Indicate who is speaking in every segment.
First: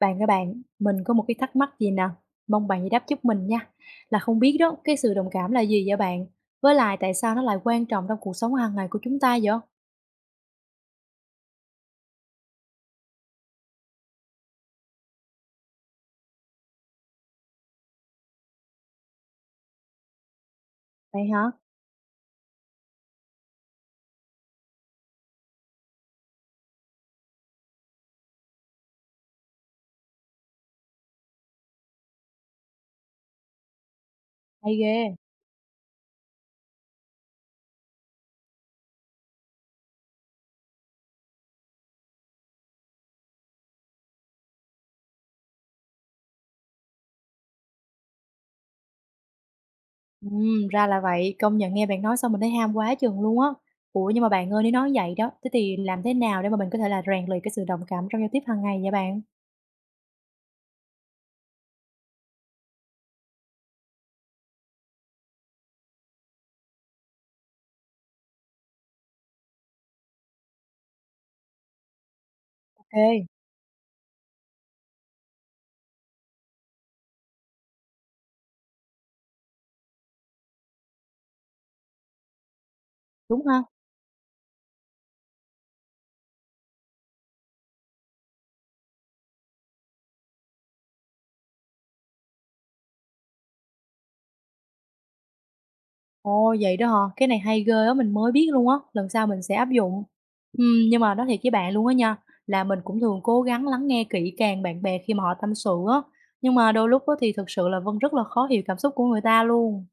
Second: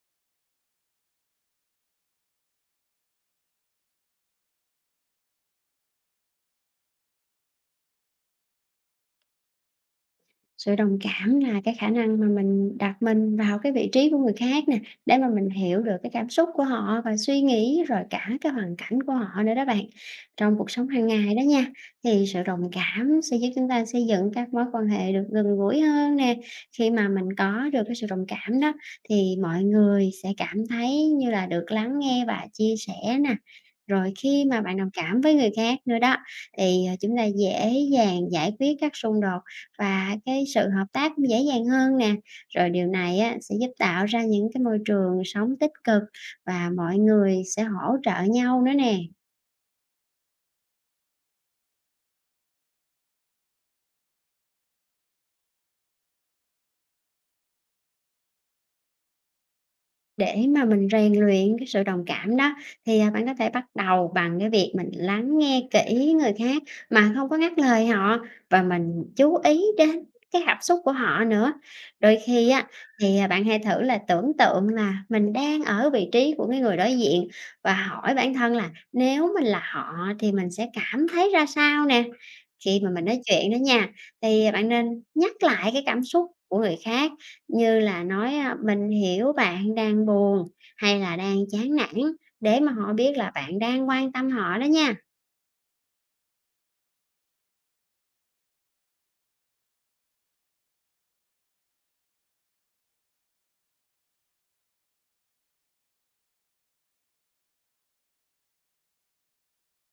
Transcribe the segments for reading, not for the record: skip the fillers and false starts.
Speaker 1: Các bạn, mình có một cái thắc mắc gì nè, mong bạn giải đáp giúp mình nha. Là không biết đó, cái sự đồng cảm là gì vậy bạn? Với lại tại sao nó lại quan trọng trong cuộc sống hàng ngày của chúng ta vậy?
Speaker 2: Sự đồng cảm là cái khả năng mà mình đặt mình vào cái vị trí của người khác nè, để mà mình hiểu được cái cảm xúc của họ và suy nghĩ, rồi cả cái hoàn cảnh của họ nữa đó bạn. Trong cuộc sống hàng
Speaker 1: Vậy
Speaker 2: ngày đó
Speaker 1: hả?
Speaker 2: nha, thì sự đồng cảm sẽ giúp chúng ta xây dựng các mối quan hệ được gần gũi hơn nè. Khi mà mình có được cái sự đồng cảm đó, thì mọi người sẽ cảm thấy như là được lắng nghe và chia sẻ nè, rồi khi mà
Speaker 1: Hay
Speaker 2: bạn đồng
Speaker 1: ghê.
Speaker 2: cảm với người khác nữa đó, thì, chúng ta dễ dàng giải quyết các xung đột và cái sự hợp tác cũng dễ dàng hơn nè. Rồi điều này á, sẽ giúp tạo ra những cái môi trường sống tích cực và mọi người sẽ hỗ trợ nhau nữa nè.
Speaker 1: Ra là vậy, công nhận nghe bạn nói xong mình thấy ham quá chừng luôn á. Ủa nhưng mà bạn ơi, nếu nói vậy đó, thế thì làm thế nào để mà mình có thể là rèn luyện cái sự đồng cảm trong giao tiếp hàng ngày vậy bạn?
Speaker 2: Để mà mình rèn luyện cái sự đồng cảm đó, thì, à, bạn có thể bắt đầu bằng cái việc mình lắng nghe kỹ người khác mà không có ngắt lời họ và mình chú ý đến cái cảm xúc của họ nữa. Đôi khi á, thì, à,
Speaker 1: Ok,
Speaker 2: bạn hãy thử là tưởng tượng là mình đang ở vị trí của cái người đối diện và hỏi bản thân là nếu mình là họ thì mình sẽ cảm thấy ra sao nè. Khi mà mình nói
Speaker 1: đúng
Speaker 2: chuyện đó
Speaker 1: ha?
Speaker 2: nha, thì bạn nên nhắc lại cái cảm xúc của người khác như là nói, a, "Mình hiểu bạn đang buồn" hay là "đang chán nản" để mà họ biết là bạn đang quan tâm họ đó nha.
Speaker 1: Ồ, vậy đó hả? Cái này hay ghê á, mình mới biết luôn á, lần sau mình sẽ áp dụng. Nhưng mà nói thiệt với bạn luôn á nha, là mình cũng thường cố gắng lắng nghe kỹ càng bạn bè khi mà họ tâm sự á, nhưng mà đôi lúc á thì thực sự là Vân rất là khó hiểu cảm xúc của người ta luôn.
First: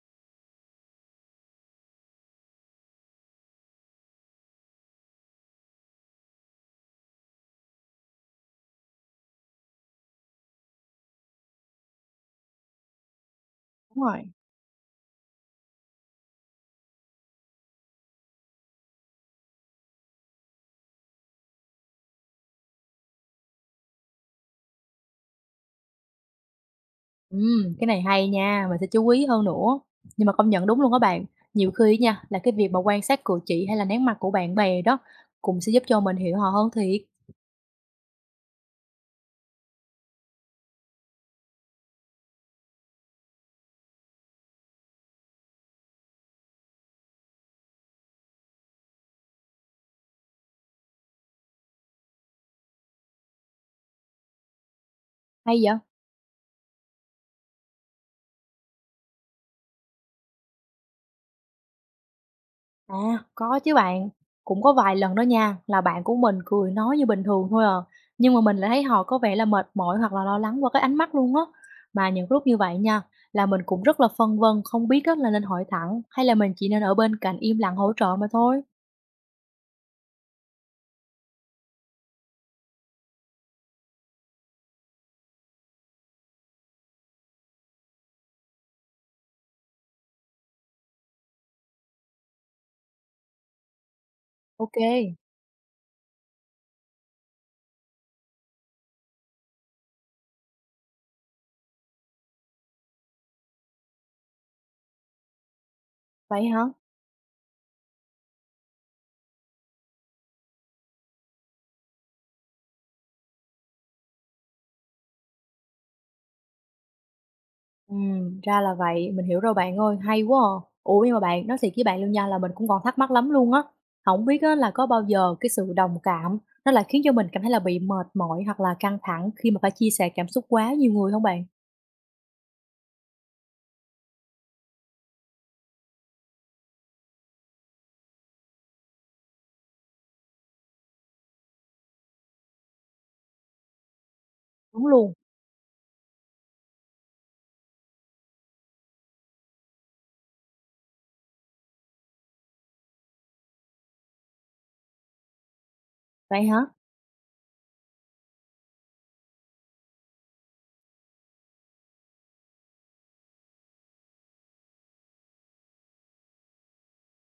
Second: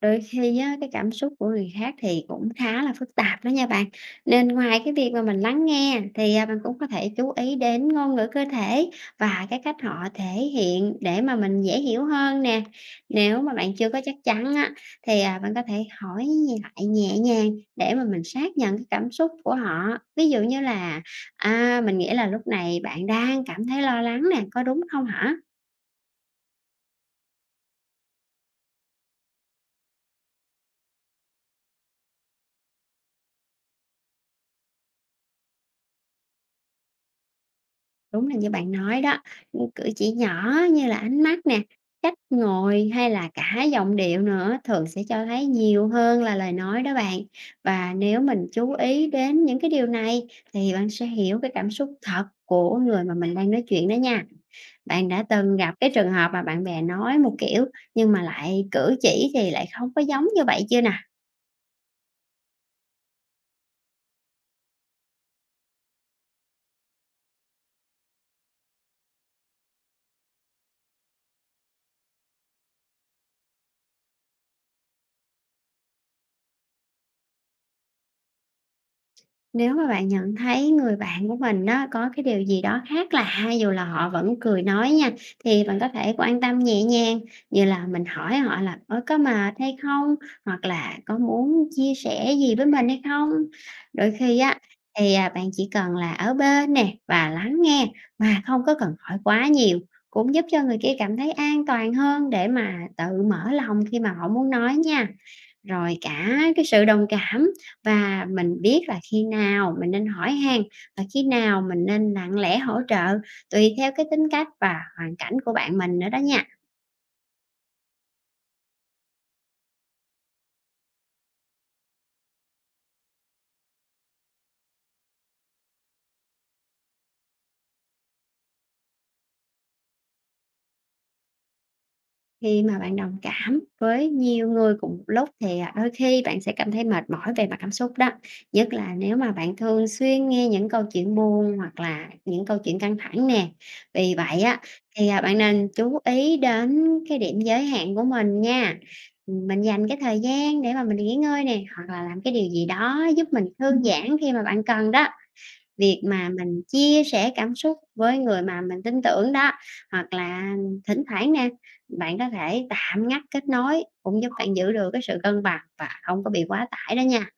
Speaker 2: Đôi khi á, cái cảm xúc của người khác thì cũng khá là phức tạp đó nha bạn. Nên ngoài cái việc mà mình lắng nghe thì, à, mình cũng có thể chú ý đến ngôn ngữ cơ thể và cái cách họ thể hiện để mà mình dễ hiểu hơn nè. Nếu mà bạn chưa có
Speaker 1: Đúng
Speaker 2: chắc
Speaker 1: rồi.
Speaker 2: chắn á, thì, à, bạn có thể hỏi lại nhẹ nhàng để mà mình xác nhận cái cảm xúc của họ. Ví dụ như là, à, mình nghĩ là lúc này bạn đang cảm thấy lo lắng nè, có đúng không hả?
Speaker 1: Cái này hay nha, mình sẽ chú ý hơn nữa. Nhưng mà công nhận đúng luôn các bạn, nhiều khi nha, là cái việc mà quan sát cử chỉ hay là nét mặt của bạn bè đó cũng sẽ giúp cho mình hiểu họ hơn thiệt.
Speaker 2: Đúng là như bạn nói đó, những cử chỉ nhỏ như là ánh mắt nè, cách ngồi hay là cả giọng điệu nữa thường sẽ cho thấy nhiều hơn là lời nói đó bạn. Và nếu mình chú ý đến những cái điều này thì bạn sẽ hiểu cái cảm xúc thật của người mà mình đang nói chuyện đó nha. Bạn đã từng
Speaker 1: Hay
Speaker 2: gặp
Speaker 1: vậy?
Speaker 2: cái trường hợp mà bạn bè nói một kiểu nhưng mà lại cử chỉ thì lại không có giống như vậy chưa nè?
Speaker 1: À, có chứ bạn. Cũng có vài lần đó nha, là bạn của mình cười nói như bình thường thôi à. Nhưng mà mình lại thấy họ có vẻ là mệt mỏi hoặc là lo lắng qua cái ánh mắt luôn á. Mà những lúc như vậy nha, là mình cũng rất là phân vân, không biết á, là nên hỏi thẳng hay là mình chỉ nên ở bên cạnh im lặng hỗ trợ mà thôi.
Speaker 2: Nếu mà bạn nhận thấy người bạn của mình đó có cái điều gì đó khác lạ dù là họ vẫn cười nói nha, thì bạn có thể quan tâm nhẹ nhàng như là mình hỏi họ là "Ơ, có mệt hay không?" hoặc là "Có muốn chia sẻ gì với mình hay không?" Đôi khi á,
Speaker 1: Ok,
Speaker 2: thì, à, bạn chỉ cần là ở bên nè và lắng nghe mà không có cần hỏi quá nhiều, cũng giúp cho người kia cảm thấy an toàn hơn để mà tự mở lòng khi mà họ muốn nói nha. Rồi cả
Speaker 1: vậy hả?
Speaker 2: cái sự đồng cảm và mình biết là khi nào mình nên hỏi han và khi nào mình nên lặng lẽ hỗ trợ tùy theo cái tính cách và hoàn cảnh của bạn mình nữa đó nha.
Speaker 1: Ừ, ra là vậy, mình hiểu rồi bạn ơi, hay quá à. Ủa, nhưng mà bạn, nói thiệt với bạn luôn nha là mình cũng còn thắc mắc lắm luôn á, không biết á là có bao giờ cái sự đồng cảm nó lại khiến cho mình cảm thấy là bị mệt mỏi hoặc là căng thẳng khi mà phải chia sẻ cảm xúc quá nhiều người không bạn?
Speaker 2: Khi mà bạn đồng cảm với nhiều người cùng một lúc thì, à, đôi khi bạn sẽ cảm thấy mệt mỏi về mặt cảm xúc đó, nhất là nếu mà bạn thường xuyên nghe những câu chuyện buồn hoặc là những câu chuyện căng thẳng nè. Vì vậy á,
Speaker 1: Đúng
Speaker 2: thì,
Speaker 1: luôn.
Speaker 2: à, bạn nên chú ý đến cái điểm giới hạn của mình nha. Mình dành cái thời gian để mà mình nghỉ ngơi nè, hoặc là làm cái điều gì đó giúp mình thư giãn khi mà bạn cần đó. Việc mà
Speaker 1: Vậy hả?
Speaker 2: mình chia sẻ cảm xúc với người mà mình tin tưởng đó, hoặc là thỉnh thoảng nè, bạn có thể tạm ngắt kết nối cũng giúp bạn giữ được cái sự cân bằng và không có bị quá tải đó nha.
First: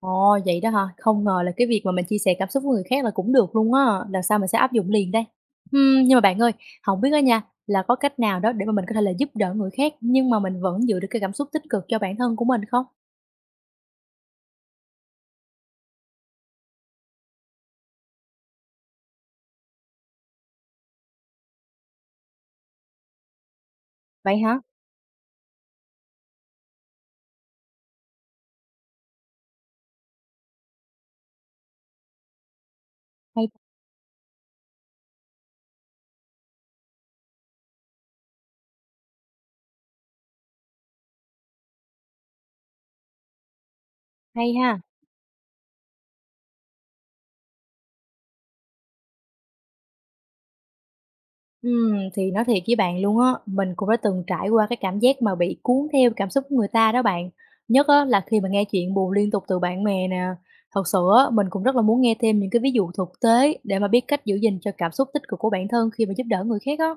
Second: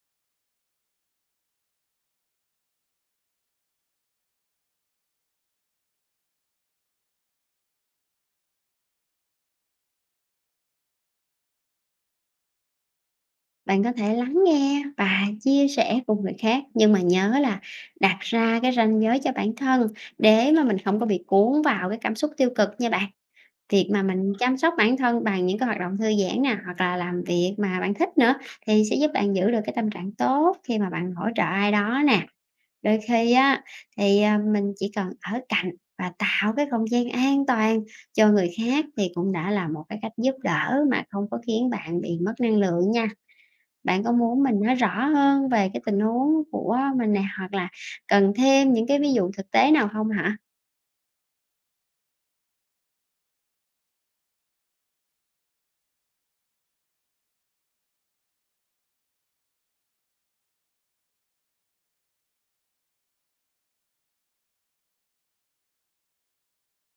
Speaker 1: Ồ, vậy đó hả? Không ngờ là cái việc mà mình chia sẻ cảm xúc với người khác là cũng được luôn á, lần sau mình sẽ áp dụng liền đây. Nhưng mà bạn ơi, không biết á nha, là có cách nào đó để mà mình có thể là giúp đỡ người khác nhưng mà mình vẫn giữ được cái cảm xúc tích cực cho bản thân của mình không?
Speaker 2: Bạn có thể lắng nghe và chia sẻ cùng người khác, nhưng mà nhớ là đặt ra cái ranh giới cho bản thân để mà mình không có bị cuốn vào cái cảm xúc tiêu cực nha bạn. Việc mà mình
Speaker 1: Vậy
Speaker 2: chăm
Speaker 1: hả?
Speaker 2: sóc bản thân bằng những cái hoạt động thư giãn nè, hoặc là làm việc mà bạn thích nữa thì sẽ giúp bạn giữ được cái tâm trạng tốt khi mà bạn hỗ trợ ai đó nè. Đôi khi
Speaker 1: Hay
Speaker 2: á thì, à, mình chỉ cần ở cạnh và tạo cái không gian an toàn cho người khác thì cũng đã là một cái cách giúp đỡ mà không có khiến bạn bị mất năng lượng nha. Bạn có muốn
Speaker 1: hay
Speaker 2: mình nói
Speaker 1: ha.
Speaker 2: rõ hơn về cái tình huống của mình nè, hoặc là cần thêm những cái ví dụ thực tế nào không hả?
Speaker 1: Thì nói thiệt với bạn luôn á, mình cũng đã từng trải qua cái cảm giác mà bị cuốn theo cảm xúc của người ta đó bạn. Nhất á là khi mà nghe chuyện buồn liên tục từ bạn bè nè. Thật sự á, mình cũng rất là muốn nghe thêm những cái ví dụ thực tế để mà biết cách giữ gìn cho cảm xúc tích cực của bản thân khi mà giúp đỡ người khác á.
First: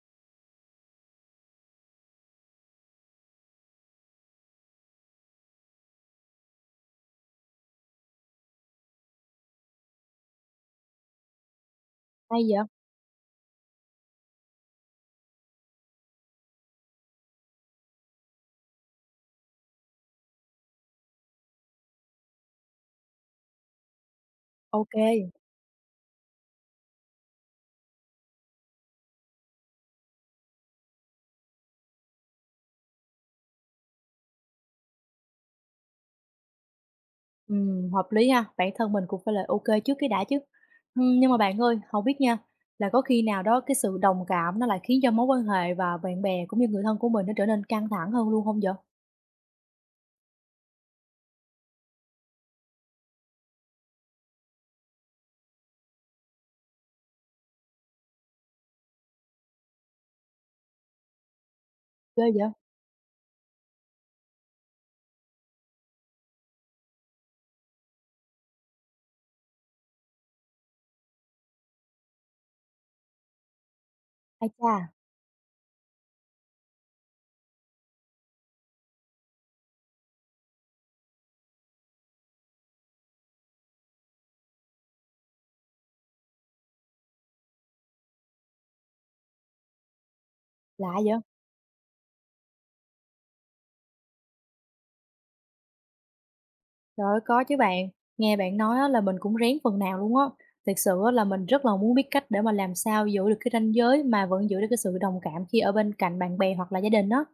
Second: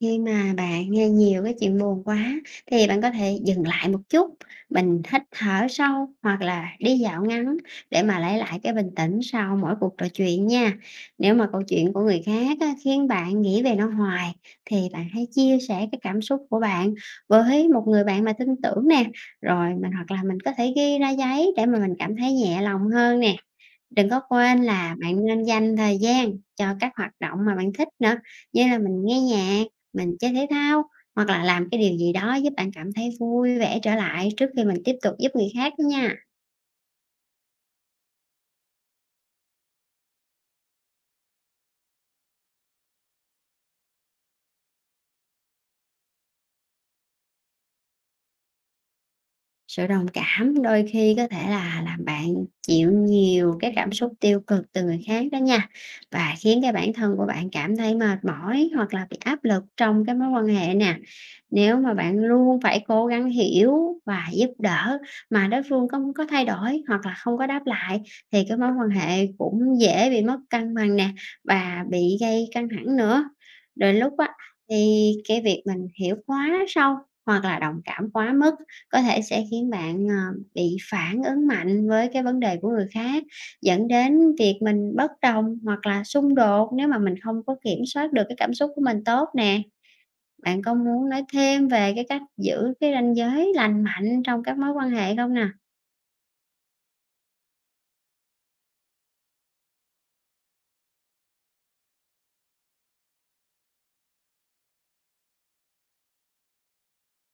Speaker 2: Khi mà bạn nghe nhiều cái chuyện buồn quá thì bạn có thể dừng lại một chút, mình hít thở sâu hoặc là đi dạo ngắn để mà lấy lại cái bình tĩnh sau mỗi cuộc trò chuyện nha. Nếu mà câu chuyện của người
Speaker 1: Hay
Speaker 2: khác
Speaker 1: vậy?
Speaker 2: á, khiến bạn nghĩ về nó hoài thì bạn hãy chia sẻ cái cảm xúc của bạn với một người bạn mà tin tưởng nè, rồi mình hoặc là mình có thể ghi ra giấy để mà mình cảm thấy nhẹ lòng hơn nè. Đừng có quên
Speaker 1: Ok.
Speaker 2: là bạn nên dành thời gian cho các hoạt động mà bạn thích nữa, như là mình nghe nhạc, mình chơi thể thao, hoặc là làm cái điều gì đó giúp bạn cảm thấy vui vẻ trở lại trước khi mình tiếp tục giúp người khác đó nha.
Speaker 1: Hợp lý ha. Bản thân mình cũng phải là ok trước cái đã chứ. Nhưng mà bạn ơi, không biết nha, là có khi nào đó cái sự đồng cảm nó lại khiến cho mối quan hệ và bạn bè cũng như người thân của mình nó trở nên căng thẳng hơn luôn không vậy?
Speaker 2: Sự đồng cảm đôi khi có thể là làm bạn chịu nhiều cái cảm xúc tiêu cực từ người khác đó nha, và khiến cái bản thân của bạn cảm thấy mệt mỏi hoặc là bị áp lực trong cái mối quan hệ nè. Nếu mà bạn
Speaker 1: Ghê vậy?
Speaker 2: luôn phải cố gắng hiểu và giúp đỡ mà đối phương không có thay đổi hoặc là không có đáp lại thì cái mối quan hệ cũng dễ bị mất cân bằng nè và bị gây căng thẳng nữa. Đôi lúc á
Speaker 1: Ai chà.
Speaker 2: thì cái việc mình hiểu quá sâu hoặc là đồng cảm quá mức có thể sẽ khiến bạn bị phản ứng mạnh với cái vấn đề của người khác, dẫn đến việc mình bất đồng hoặc là xung đột nếu mà mình không có kiểm soát được cái cảm xúc của mình tốt nè. Bạn có
Speaker 1: Lạ
Speaker 2: muốn
Speaker 1: vậy?
Speaker 2: nói thêm về cái cách giữ cái ranh giới lành mạnh trong các mối quan hệ không nè?
Speaker 1: Trời ơi, có chứ bạn. Nghe bạn nói á là mình cũng rén phần nào luôn á. Thật sự á là mình rất là muốn biết cách để mà làm sao giữ được cái ranh giới mà vẫn giữ được cái sự đồng cảm khi ở bên cạnh bạn bè hoặc là gia đình á.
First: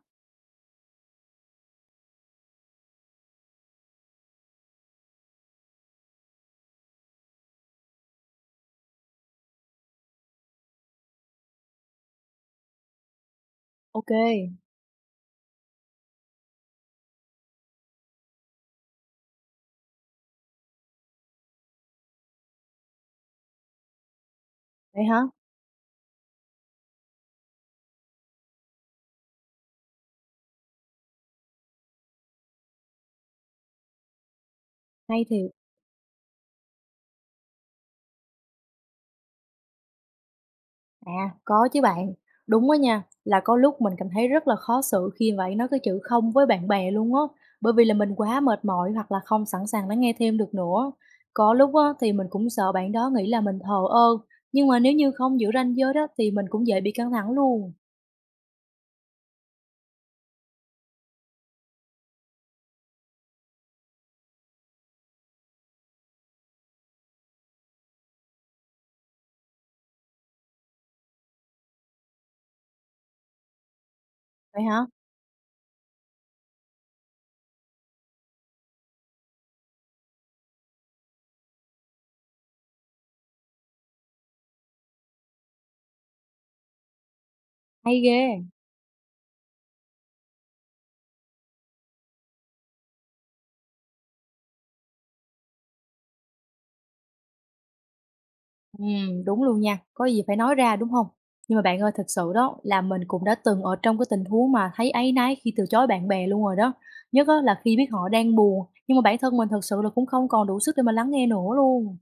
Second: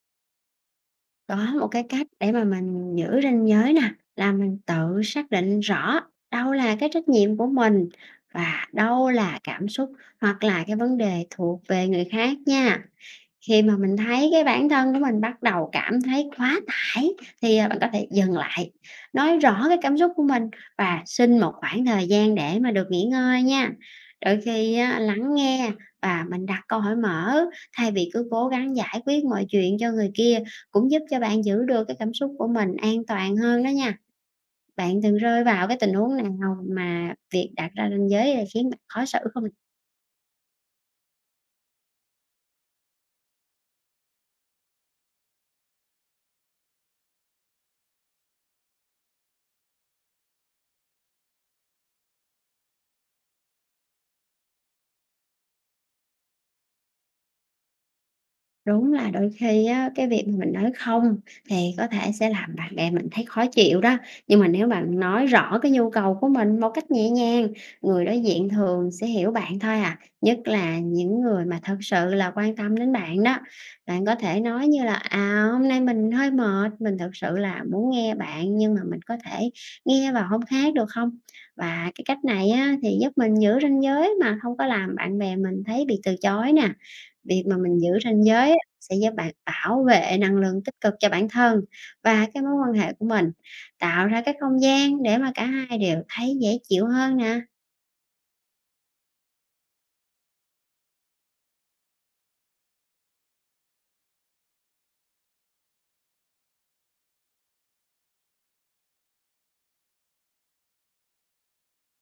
Speaker 2: Có một cái cách để mà mình giữ ranh giới nè, là mình tự xác định rõ đâu là cái trách nhiệm của mình và đâu là cảm xúc hoặc là cái vấn đề thuộc về người khác nha. Khi mà mình
Speaker 1: Ok,
Speaker 2: thấy cái bản thân của mình bắt đầu cảm thấy quá tải thì, à, bạn có thể dừng lại, nói rõ cái cảm xúc của mình và xin một khoảng thời gian để mà được nghỉ ngơi nha. Đôi khi á,
Speaker 1: vậy hả?
Speaker 2: lắng nghe và mình đặt câu hỏi mở thay vì cứ cố gắng giải quyết mọi chuyện cho người kia cũng giúp cho bạn giữ được cái cảm xúc của mình an toàn hơn đó nha. Bạn từng
Speaker 1: Hay
Speaker 2: rơi
Speaker 1: thiệt.
Speaker 2: vào cái tình huống nào mà việc đặt ra ranh giới là khiến bạn khó xử không?
Speaker 1: À, có chứ bạn. Đúng đó nha, là có lúc mình cảm thấy rất là khó xử khi vậy nói cái chữ không với bạn bè luôn á, bởi vì là mình quá mệt mỏi hoặc là không sẵn sàng lắng nghe thêm được nữa. Có lúc á, thì mình cũng sợ bạn đó nghĩ là mình thờ ơ, nhưng mà nếu như không giữ ranh giới đó thì mình cũng dễ bị căng thẳng luôn.
Speaker 2: Đúng là đôi khi á, cái việc mà mình nói "không" thì có thể sẽ làm bạn bè mình thấy khó chịu đó, nhưng mà nếu bạn nói rõ cái nhu cầu của mình một cách nhẹ nhàng, người đối diện thường sẽ hiểu bạn thôi à, nhất là những người mà thật sự là quan tâm đến bạn đó. Bạn có thể
Speaker 1: Vậy
Speaker 2: nói như
Speaker 1: hả?
Speaker 2: là "À, hôm nay mình hơi mệt, mình thực sự là muốn nghe bạn nhưng mà mình có thể nghe vào hôm khác được không?" Và cái cách này á, thì giúp mình giữ ranh giới mà không có làm bạn bè mình thấy bị từ chối nè. Việc mà mình giữ
Speaker 1: Hay ghê.
Speaker 2: ranh giới sẽ giúp bạn bảo vệ năng lượng tích cực cho bản thân và cái mối quan hệ của mình, tạo ra cái không gian để mà cả hai đều thấy dễ chịu hơn nè.
Speaker 1: Đúng luôn nha, có gì phải nói ra, đúng không? Nhưng mà bạn ơi, thật sự đó là mình cũng đã từng ở trong cái tình huống mà thấy áy náy khi từ chối bạn bè luôn rồi đó. Nhất á là khi biết họ đang buồn, nhưng mà bản thân mình thật sự là cũng không còn đủ sức để mà lắng nghe nữa luôn.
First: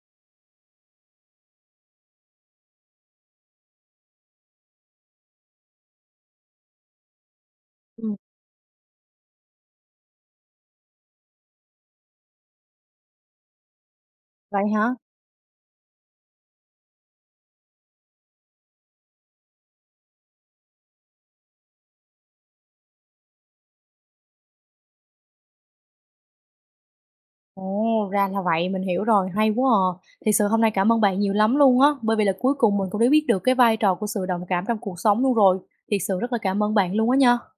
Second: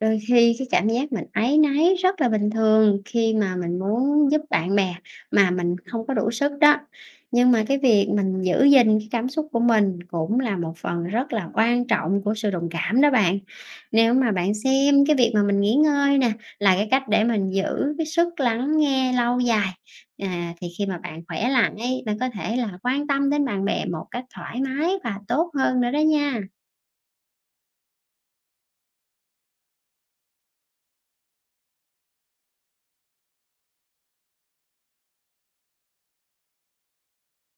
Speaker 2: Đôi khi cái cảm giác mình áy náy rất là bình thường khi mà mình muốn giúp bạn bè mà mình không có đủ sức đó. Nhưng mà cái việc
Speaker 1: Ừm.
Speaker 2: mình giữ gìn cái cảm xúc của mình cũng là một phần rất là quan trọng của sự đồng cảm đó bạn. Nếu mà bạn
Speaker 1: Vậy hả?
Speaker 2: xem cái việc mà mình nghỉ ngơi nè là cái cách để mình giữ cái sức lắng nghe lâu dài. À, thì khi mà bạn khỏe lại, bạn có thể là quan tâm đến bạn bè một cách thoải mái và tốt hơn nữa đó nha.
Speaker 1: Ồ, ra là vậy, mình hiểu rồi, hay quá à. Thì sự hôm nay cảm ơn bạn nhiều lắm luôn á, bởi vì là cuối cùng mình cũng đã biết được cái vai trò của sự đồng cảm trong cuộc sống luôn rồi. Thiệt sự rất là cảm ơn bạn luôn á nha.